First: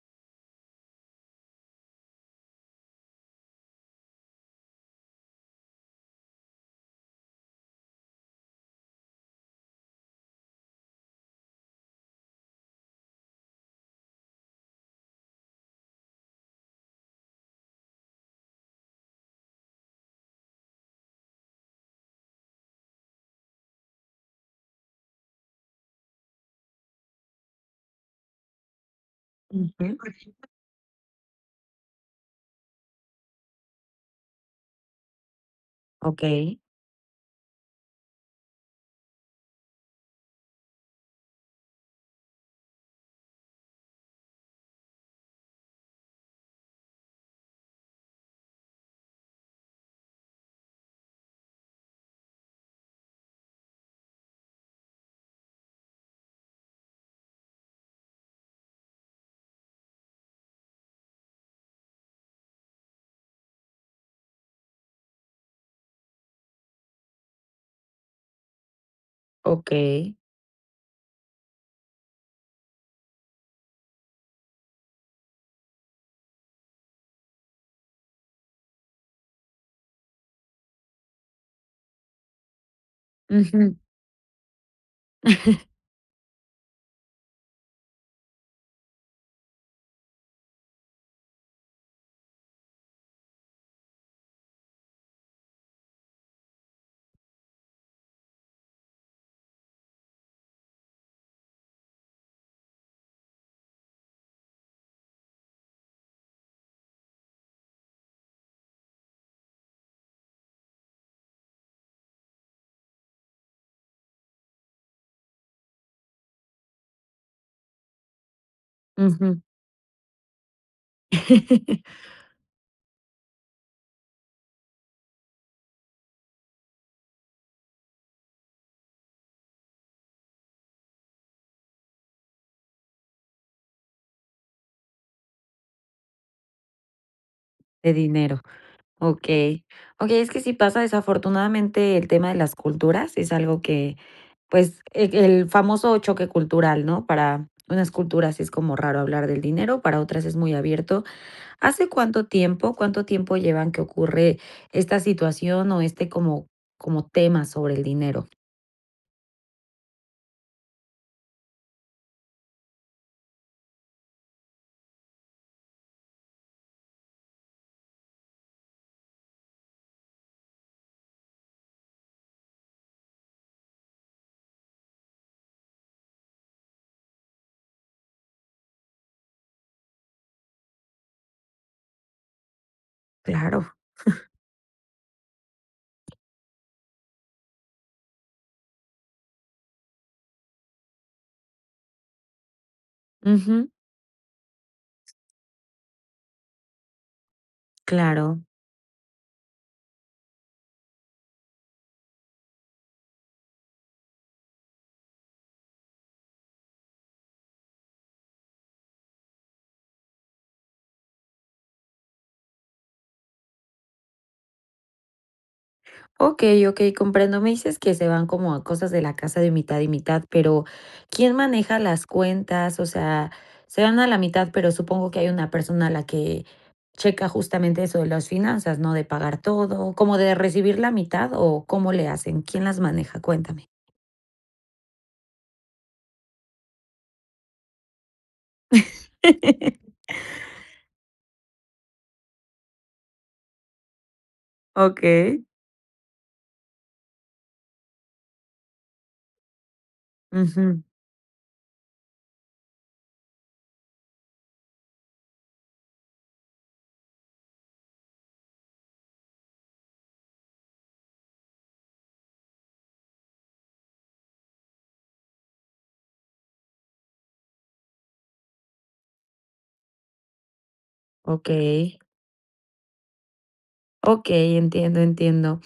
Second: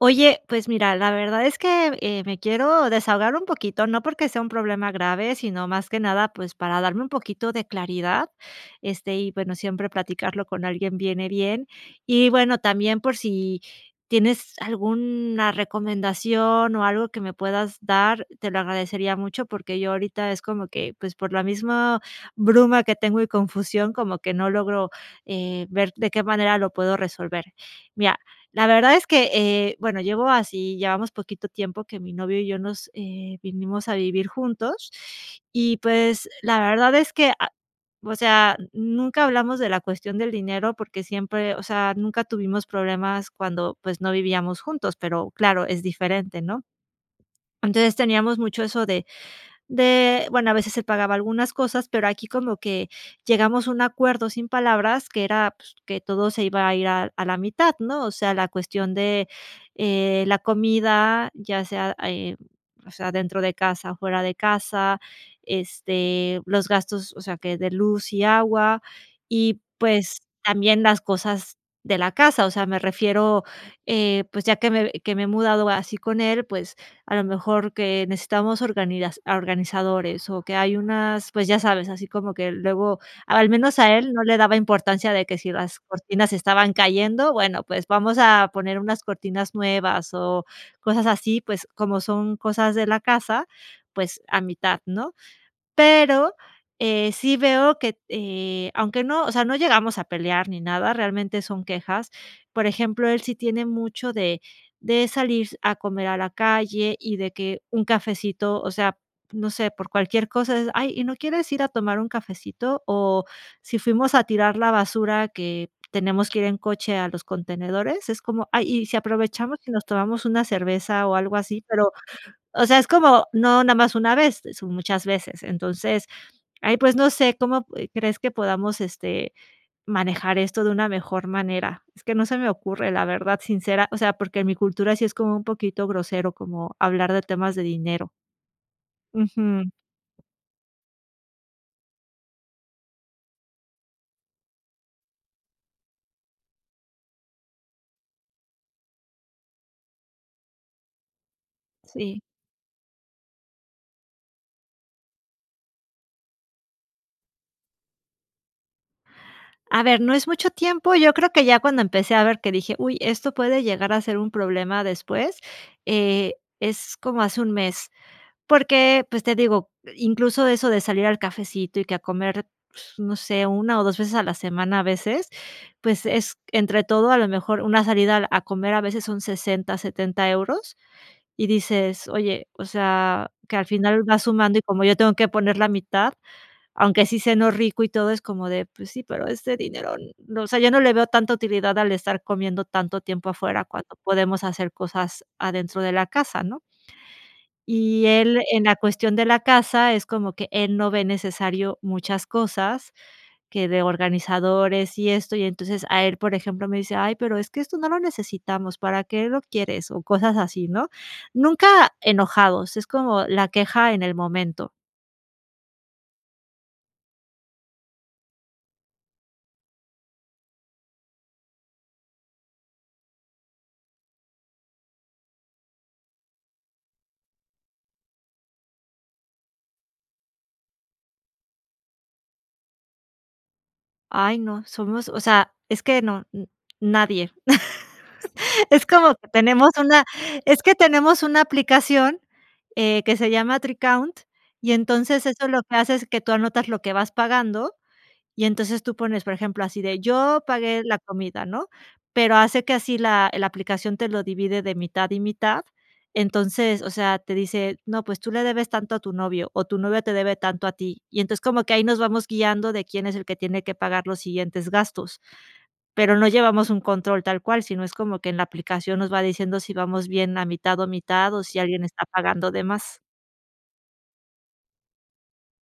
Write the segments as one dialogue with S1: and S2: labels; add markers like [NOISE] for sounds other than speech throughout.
S1: Oye, pues mira, la verdad es que, eh, me quiero desahogar un poquito, no porque sea un problema grave, sino más que nada, pues para darme un poquito de claridad. Este, y bueno, siempre platicarlo con alguien viene bien. Y bueno, también por si, tienes alguna recomendación o algo que me puedas dar, te lo agradecería mucho, porque yo ahorita es como que, pues, por la misma bruma que tengo y confusión, como que no logro, eh, ver de qué manera lo puedo resolver. Mira, la verdad es que, eh,
S2: Ujú.
S1: bueno, llevo así llevamos poquito tiempo que mi novio y yo nos, eh, vinimos a vivir juntos y, pues,
S2: Okey.
S1: la verdad es que, a o sea, nunca hablamos de la cuestión del dinero porque siempre o sea, nunca tuvimos problemas cuando, pues no vivíamos juntos, pero claro, es diferente, ¿no? Entonces teníamos mucho eso de, de bueno, a veces él pagaba algunas cosas, pero aquí como que llegamos a un acuerdo sin palabras que era pues, que todo se iba a ir a a la mitad, ¿no? O sea, la cuestión de, eh, la comida, ya sea, eh, o sea, dentro de casa o fuera de casa. Este, los gastos, o sea que de luz y agua, y
S2: Okey.
S1: pues también las cosas de la casa. O sea, me refiero, eh, pues ya que me que me he mudado así con él, pues a lo mejor que necesitamos organidas organizadores. O que hay unas, pues ya sabes, así como que luego al
S2: Ujú.
S1: menos a él no le daba importancia de que si
S2: [LAUGHS]
S1: las cortinas se estaban cayendo. Bueno, pues vamos a poner unas cortinas nuevas, o cosas así, pues como son cosas de la casa, pues a mitad, ¿no? Pero, eh, sí veo que t eh, aunque no, o sea, no llegamos a pelear ni nada, realmente son quejas. Por ejemplo, él sí tiene mucho de de salir a comer a la calle y de que un cafecito, o sea, no sé, por cualquier cosa es: "Ay, ¿y no quieres ir a tomar un cafecito?" O si fuimos a tirar la basura que tenemos que ir en coche que a los contenedores, es como: "Ay, ¿y si
S2: Ujú.
S1: aprovechamos y nos tomamos una cerveza?, o algo así",
S2: [LAUGHS]
S1: pero, o sea, es como no nada más una vez, son muchas veces. Entonces, ay, pues, no sé, ¿cómo p crees que podamos, este, manejar esto de una mejor manera? Es que no se me ocurre, la verdad, sincera o sea, porque en mi cultura sí es como, un poquito grosero, como hablar de temas de
S2: De
S1: dinero.
S2: dinero. Okey.
S1: Ujú.
S2: Okey, es que sí pasa desafortunadamente, el tema de las culturas es algo que, pues, el, el famoso choque cultural, ¿no? Para unas culturas es como raro hablar del dinero, para otras es muy abierto. ¿Hace
S1: Sí.
S2: cuánto tiempo, cuánto tiempo llevan que ocurre esta situación o este como como tema sobre el dinero?
S1: A ver, no es mucho tiempo, yo creo que ya cuando empecé a ver que dije: "Uy, esto puede llegar a ser un problema después", eh, es como hace un mes. Porque, pues te digo, i incluso eso de salir al cafecito y que a comer, pues no sé, una o 2 veces a la semana a veces, pues es entre todo, a lo mejor una salida al a comer a veces son 60€, 70€ euros y dices: "Oye, o sea", que al
S2: Claro.
S1: final va
S2: [CHUCKLES]
S1: sumando y como yo tengo que poner la mitad, aunque sí ceno rico y todo, es como de: "Pues sí, pero ese dinero", o sea, yo no le veo tanta utilidad al estar comiendo tanto tiempo afuera
S2: Ujú.
S1: cuando podemos hacer cosas adentro de la casa, ¿no? Y él
S2: Claro.
S1: en la cuestión de la casa es como que él no ve necesario muchas cosas, que de organizadores y esto. Y entonces a él, por ejemplo, me dice: "Ay, pero es que esto no lo necesitamos. ¿Para qué lo quieres?", o cosas así, ¿no? Nunca enojados, es como la queja en el momento.
S2: Okey, okey comprendo. Me dices que se van como a cosas de la casa de mitad y mitad pero, ¿quién maneja las cuentas? O sea, se van a la mitad, pero supongo que hay una persona la que, checa justamente eso de las finanzas, ¿no?, de pagar todo, como de recibir la mitad, ¿o cómo le hacen? ¿Quién las maneja? Cuéntame.
S1: Ay, no, somos, o sea, es que no n nadie. [LAUGHS] Es como que tenemos
S2: [LAUGHS]
S1: una es que tenemos una aplicación, eh, que se llama Tricount, y entonces
S2: Okey.
S1: eso lo que hace es que tú anotas lo que vas pagando y entonces tú pones, por ejemplo, así de: "Yo pagué
S2: Ujú.
S1: la comida", ¿no? Pero hace que así la la aplicación te lo divide de mitad y mitad. Entonces, o sea, te dice: "No, pues tú le debes tanto a tu novio. O tu novio te debe tanto a ti". Y entonces como que ahí nos vamos guiando de quién es el que tiene que pagar los siguientes gastos. Pero no llevamos un control tal cual, sino es como que en la aplicación nos va diciendo si vamos bien a mitad o mitad, o si alguien
S2: Okey.
S1: está pagando de más.
S2: Okey, entiendo, entiendo.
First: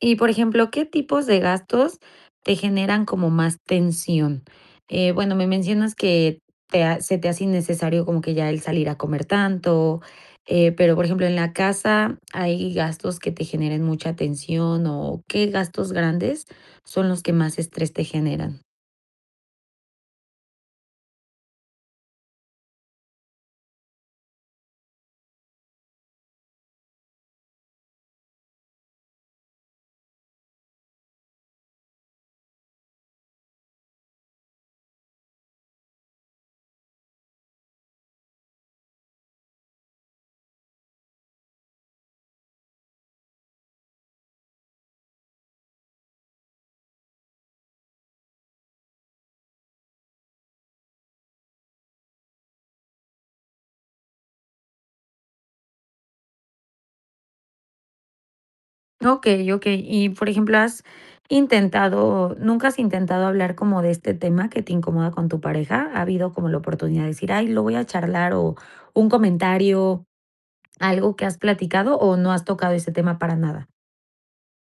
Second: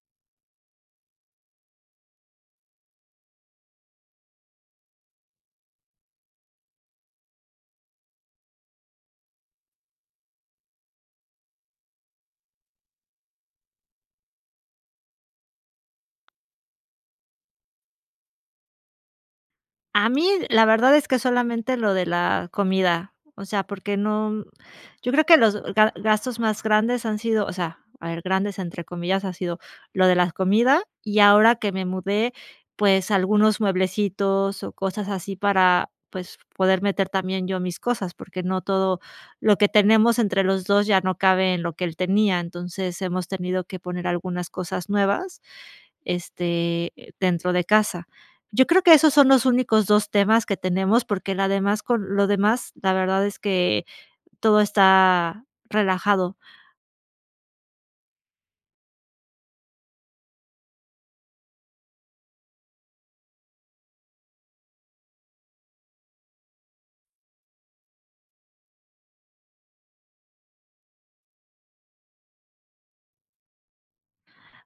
S2: Y por ejemplo, ¿qué tipos de gastos te generan como más tensión? Eh, bueno, me mencionas que te a se te hace innecesario como que ya el salir a comer tanto, eh, pero por ejemplo, en la casa hay gastos que te generen mucha tensión o, ¿qué gastos grandes son los que más estrés te generan?
S1: A mí, la verdad, es que solamente lo de la comida, o sea, porque no yo creo que los ga gastos más grandes han sido o sea, a ver ''grandes'' entre comillas, ha sido lo de la comida. Y ahora que me mudé, pues, algunos mueblecitos o cosas así para, pues, poder meter también yo mis cosas, porque no todo lo que tenemos entre los 2 ya no cabe en lo que él tenía. Entonces, hemos tenido que poner algunas cosas nuevas, este, dentro de casa. Yo creo que esos son los únicos 2 temas que tenemos, porque la demás con lo demás, la verdad, es que todo está relajado.
S2: Okey, okey. Y, por ejemplo, ¿has intentado nunca has intentado hablar como de este tema que te incomoda con tu pareja? ¿Ha habido como la oportunidad de decir?: "Ay, lo voy a charlar, o, un comentario, algo que has platicado, o, ¿no has tocado ese tema para nada?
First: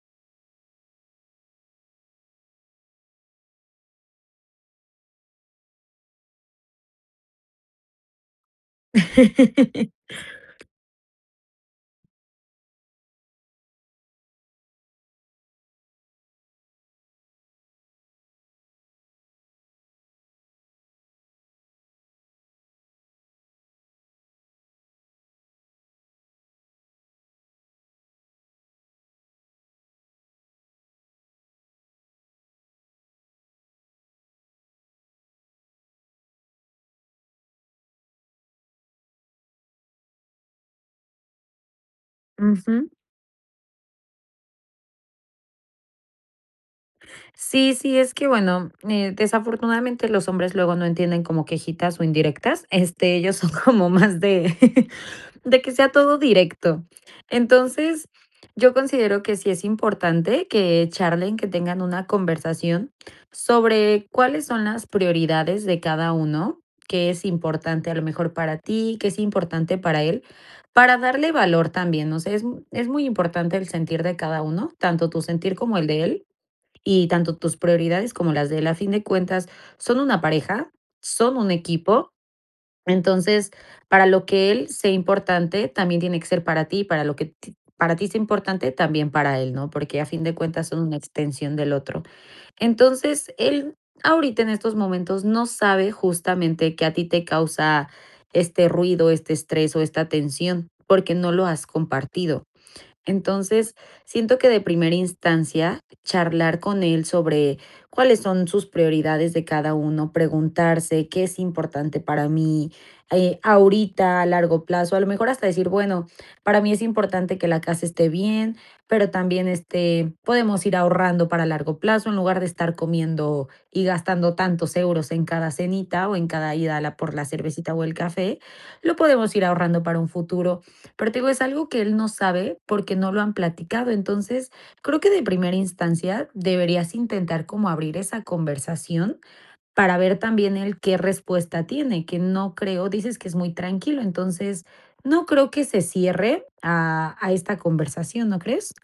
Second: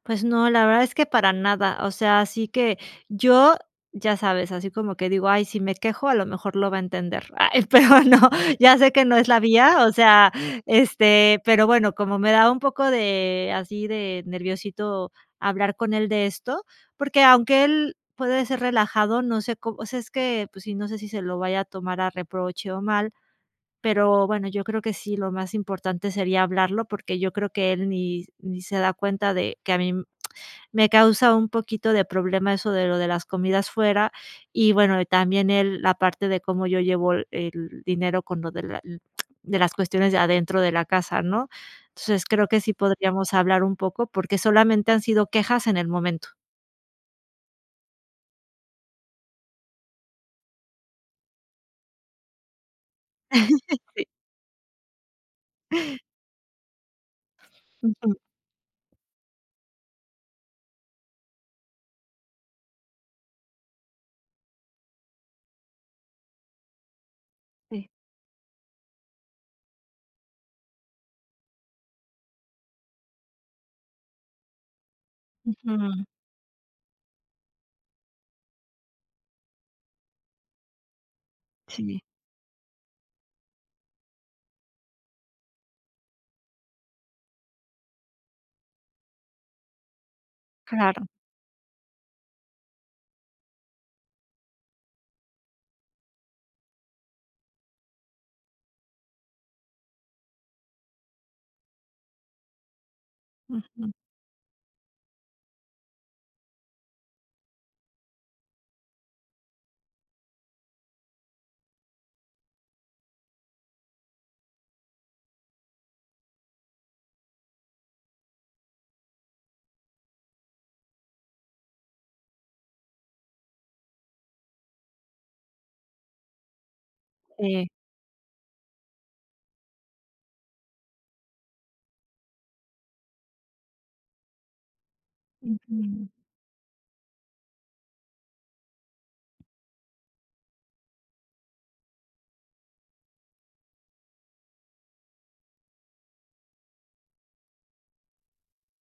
S1: Pues, no, la verdad es que para nada. O sea, así que yo, ya sabes, así como que digo: ''Ay, si me quejo, a lo mejor lo va a entender''. Ay, pero no, ya sé que no es la vía, o sea,
S2: [LAUGHS]
S1: este, pero bueno, como me da un poco de así de nerviosito hablar con él de esto, porque, aunque él puede ser relajado, no sé có o sea, es que, pues sí, no sé si se lo vaya a tomar a reproche o mal. Pero bueno, yo creo que sí, lo más importante sería hablarlo, porque yo creo que él ni ni se da cuenta de que a mí [TSK] me causa un poquito de problema eso de lo de las comidas fuera. Y bueno, también el, la parte de cómo yo llevo el el dinero con lo de la l [TSK] de las cuestiones de adentro de la casa, ¿no? Entonces, creo que sí
S2: Ujú.
S1: podríamos hablar un poco, porque solamente, han sido quejas en el momento.
S2: Sí, sí, es que bueno, eh desafortunadamente, los hombres luego no entienden como quejitas o indirectas. Este, ellos son
S1: [CHUCKLES]
S2: como
S1: Sí.
S2: más de [CHUCKLES] de que sea todo directo. Entonces,
S1: Ujú.
S2: yo considero que sí es importante que charlen, que tengan una conversación sobre cuáles son las prioridades de cada uno, ¿qué es
S1: Sí.
S2: importante a lo mejor para ti? ¿Qué es importante para él?, para darle valor también. O sea, es es muy importante el sentir de cada uno, tanto tu sentir como el de
S1: Ujú.
S2: él, y tanto tus prioridades como las de él. A fin de cuentas, son una pareja, son un
S1: Sí.
S2: equipo. Entonces, para lo que él sea importante, también tiene que ser para ti, para lo que ti para ti sea importante, también para él, ¿no? Porque, a fin de cuentas, son una
S1: Claro.
S2: extensión del otro. Entonces, él ahorita, en estos momentos, no sabe, justamente, que a ti te causa este ruido, este estrés o esta tensión, porque no lo has compartido. Entonces,
S1: Ujú.
S2: siento que de primera instancia, charlar con él sobre cuáles son sus prioridades de cada uno, preguntarse: "¿Qué es importante para mí?", eh ahorita a largo plazo. A lo mejor, hasta decir: "Bueno, para mí es importante que la casa esté bien, pero también, este, podemos ir ahorrando para largo plazo en lugar de estar comiendo y gastando tantos euros en cada cenita o en cada ida a la por la
S1: Sí.
S2: cervecita o el café, lo podemos ir ahorrando para un futuro". Pero, te digo, es algo que él no sabe, porque no lo han platicado. Entonces, creo que, de primera
S1: Ujú.
S2: instancia, deberías intentar como abrir esa conversación para ver también, él qué respuesta tiene, que no creo, dices que es muy tranquilo, entonces, no creo que se cierre a a esta conversación, ¿no crees?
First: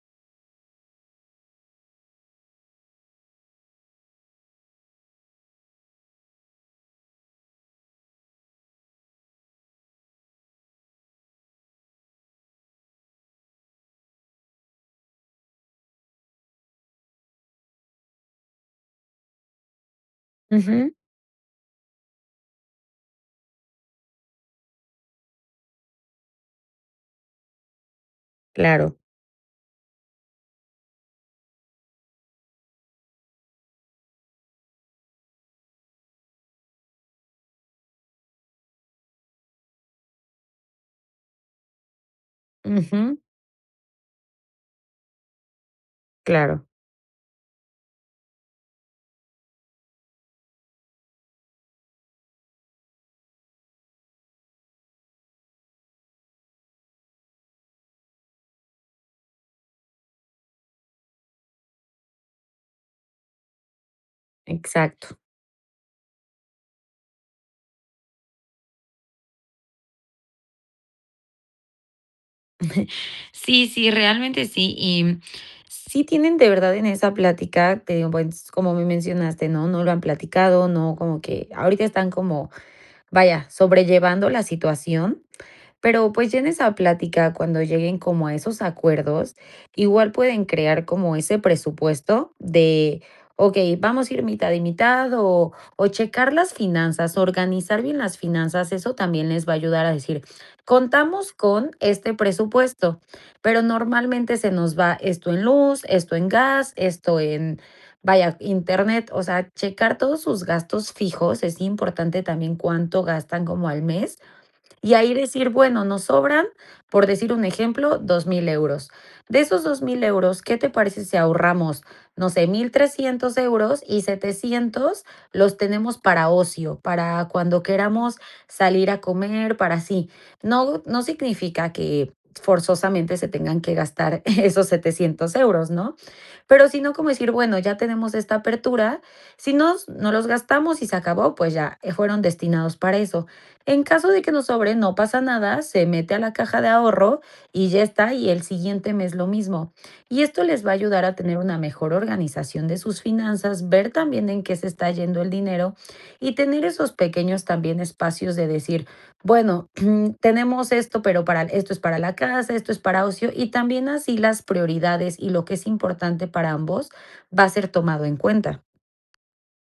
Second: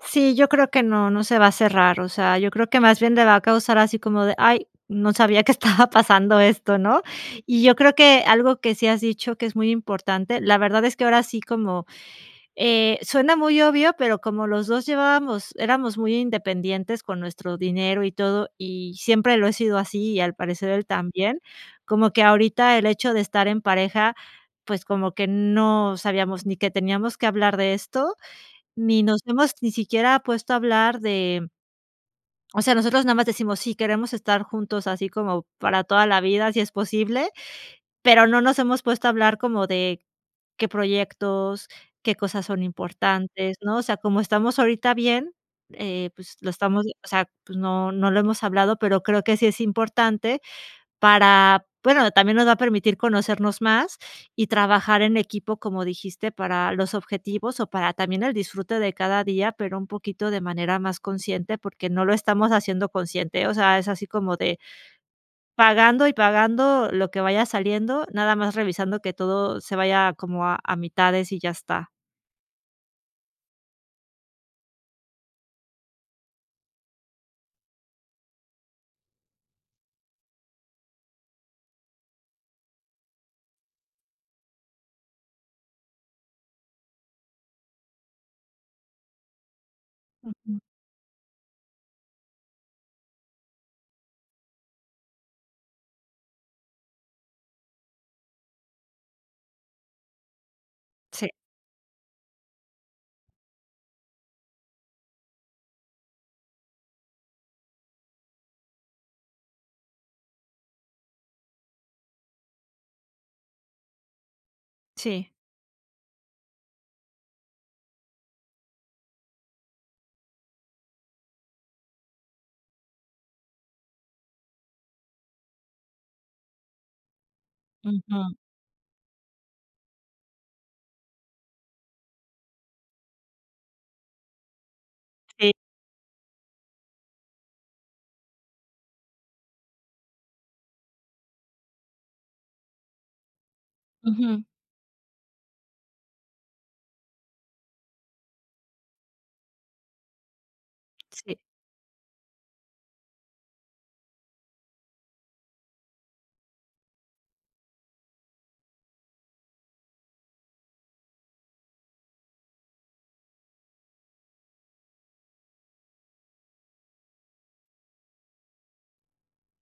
S1: Sí, yo creo que no. No se va a cerrar, o sea, yo creo que más bien le va a causar así como de: "Ay, no sabía que estaba pasando esto.", ¿no? Y yo creo que algo que sí has dicho que es muy importante, la verdad es que ahora sí como, eh, suena muy obvio, pero como los 2 llevábamos éramos muy independientes con nuestro dinero y todo, y siempre lo he sido así y al parecer él
S2: Ujú.
S1: también, como que ahorita el hecho de estar en pareja, pues como que no sabíamos ni que teníamos que hablar de esto,
S2: Claro.
S1: ni nos hemos ni siquiera puesto a hablar de o sea, nosotros nada más decimos: "Sí, queremos estar juntos así como para toda la vida, si es posible", pero no nos hemos puesto a hablar como de, qué proyectos, qué cosas son
S2: Ujú.
S1: importantes, ¿no? O sea, como estamos ahorita bien, eh, pues lo
S2: Claro.
S1: estamos o sea, pues no, no lo hemos hablado, pero creo que sí es importante para bueno, también nos va a permitir conocernos más y trabajar en equipo, como dijiste, para los objetivos o para también el disfrute de cada día, pero un poquito de manera más consciente, porque no lo estamos haciendo consciente. O sea, es así como de
S2: Exacto.
S1: pagando y pagando lo que vaya saliendo, nada más revisando que todo se vaya como a a mitades y ya está.
S2: [CHUCKLES] Sí, sí, realmente sí y sí tienen de verdad en esa plática, te digo, pues como me mencionaste ¿no? No lo han platicado, no como que ahorita están como, vaya, sobrellevando la situación, pero pues ya en esa plática cuando lleguen como a esos acuerdos, igual pueden
S1: Ujú.
S2: crear como ese presupuesto de: "Okey, vamos a ir mitad y mitad". O, o checar las finanzas, organizar bien las finanzas, eso también les va a ayudar a decir:
S1: Sí.
S2: "Contamos con este presupuesto, pero normalmente se nos va esto en luz, esto en gas, esto en, vaya, Internet". O sea, checar todos sus gastos fijos, es importante también cuánto gastan como al mes, y ahí
S1: Sí.
S2: decir: "Bueno, nos sobran". Por decir un ejemplo: "€2000 euros. De esos €2000 euros, ¿qué te parece si ahorramos, no sé, €1300 euros y 700 los tenemos para ocio, para cuando queramos
S1: Ujú.
S2: salir a comer, para así". No, no significa que forzosamente se tengan que gastar esos €700
S1: Sí.
S2: euros, ¿no? Pero si no como decir: "Bueno, ya tenemos esta apertura, si nos no los gastamos y se acabó, pues ya, eh, fueron destinados para eso. En caso de que
S1: Ujú.
S2: nos sobre, no pasa nada, se mete a la caja de ahorro y ya está, y el siguiente mes lo mismo". Y esto les va a ayudar a
S1: Sí.
S2: tener una mejor organización de sus finanzas, ver también en qué se está yendo el dinero y tener esos pequeños también espacios de decir: "Bueno, [CLEARS THROAT] tenemos esto, pero para esto es para la casa, esto es para ocio". Y también así las prioridades y lo que es importante para ambos va a ser tomado en cuenta.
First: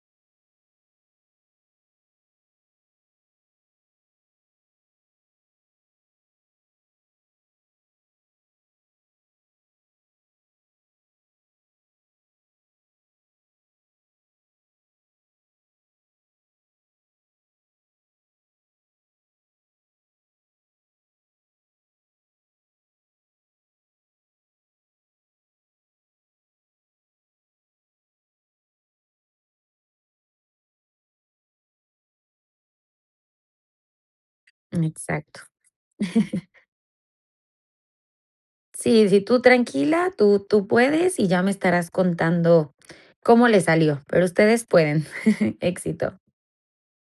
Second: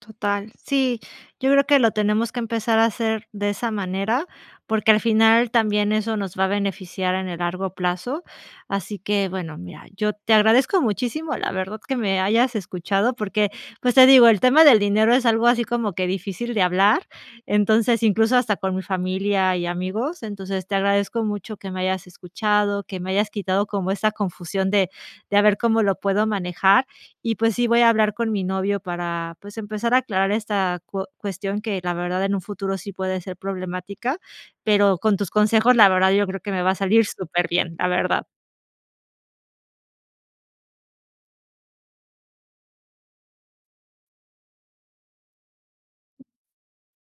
S1: Total. Sí, yo creo que lo tenemos que empezar a hacer de esa manera, porque al final también eso nos va a beneficiar en el largo plazo. Así que, bueno, mira, yo te agradezco muchísimo, la verdad que me hayas escuchado porque, pues, te digo, el tema del dinero es algo así como que difícil de hablar. Entonces, incluso hasta con mi familia y amigos. Entonces te agradezco mucho que me hayas escuchado, que me hayas quitado como esa confusión de, de a ver cómo lo puedo manejar y, pues sí, voy a hablar con mi novio para, pues empezar a aclarar esta cuo cuestión que la verdad en un futuro sí puede ser problemática, pero con tus
S2: Exacto.
S1: consejos la verdad yo creo
S2: [CHUCKLES]
S1: que me va a salir superbién, la verdad.
S2: Sí, sí, tú tranquila, tú tú puedes y ya me estarás contando cómo le salió, pero ustedes pueden. [CHUCKLES] Éxito.